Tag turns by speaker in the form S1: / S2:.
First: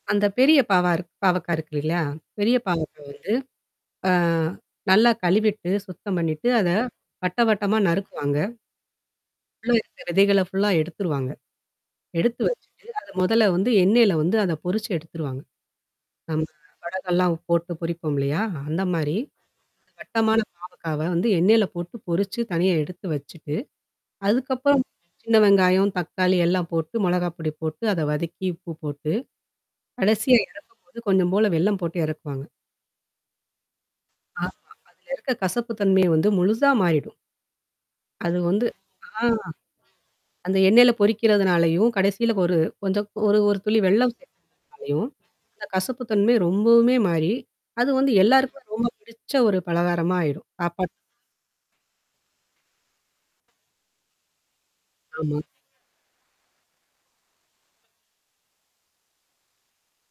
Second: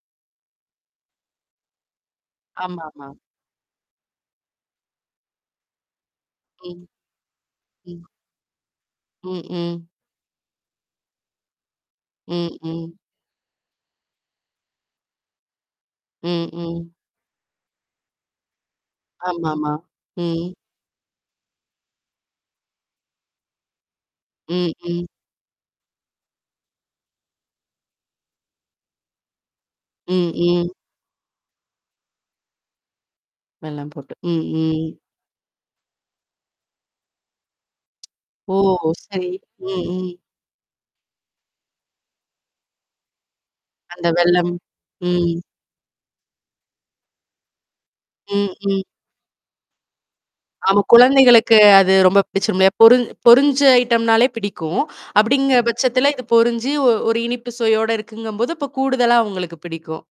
S1: அந்த பெரிய பாவா இருக் பாவக்கா இருக்கு இல்லையா? பெரிய பாவக்கா
S2: ஆமாமா.
S1: வந்து. அ நல்லா கழுவிட்டு, சுத்தம் பண்ணிட்டு அத
S2: ம்.
S1: வட்டவட்டமா
S2: ம்.
S1: நறுக்குவாங்க.
S2: ம்.
S1: உல்லற
S2: ம்.
S1: இருக்குற விதைகள்ல ஃபுல்லா எடுத்துருவாங்க. எடுத்து
S2: ம்.
S1: வச்சுட்டு
S2: ம்.
S1: அது முதல்ல வந்து எண்ணெயில வந்து அத பொரிச்சு எடுத்துருவாங்க. ஆமா.
S2: ம். ம்.
S1: வடகம்லாம் போட்டு பொரிப்போம் இல்லையா? அந்த மாரி?
S2: ஆமாமா.
S1: வட்டமான
S2: ம்.
S1: பாவக்காவ வந்து எண்ணெயில போட்டு பொரிச்சு, தனியா எடுத்து வச்சுட்டு.
S2: ம்.
S1: அதுக்கப்புறம்,
S2: ம்.
S1: சின்ன வெங்காயம், தக்காளி எல்லாம் போட்டு மொளகாப்பொடி போட்டு, அத வதக்கி உப்பு போட்டு,
S2: ம்.
S1: கடைசியா
S2: ம்.
S1: இறக்கும் போது, கொஞ்சம் போல வெல்லம் போட்டு இறக்குவாங்க.
S2: வெல்லம் போட்டு. ம்.
S1: ஆமா.
S2: ம்.
S1: அதிலிருக்க கசப்பு தன்மைய வந்து முழுசா மாறிடும். அது
S2: ஓ!
S1: வந்து. ஆ.
S2: சரி. ம், ம்.
S1: அந்த எண்ணெயில பொரிக்கிறதுனாலயும் கடைசியில ஒரு கொஞ்சம் ஒரு ஒரு துளி
S2: அந்த
S1: வெள்ளம்
S2: வெல்லம்.
S1: சேர்க்குறதுனாலையும்
S2: ம்.
S1: கசப்பு தன்மை ரொம்பவுமே மாறி, அது வந்து
S2: ம்.
S1: எல்லாருக்குமே
S2: ம்.
S1: ரொம்ப பிடிச்ச ஒரு பலகாரமா ஆயிரும்.
S2: ஆமா,
S1: சாப்பாட்டு.
S2: குழந்தைகளுக்கு அது ரொம்ப பிடிச்சிரும் இல்லையா? பொருஞ் பொரிஞ்ச ஐட்டம்னாலே பிடிக்கும்.
S1: ஆமா.
S2: அப்படிங்கிற பட்சத்துல இது பொரிஞ்சு ஒரு இனிப்பு சுவையோட இருக்குங்கும்போது, இப்போ கூடுதலா அவங்களுக்கு பிடிக்கும்.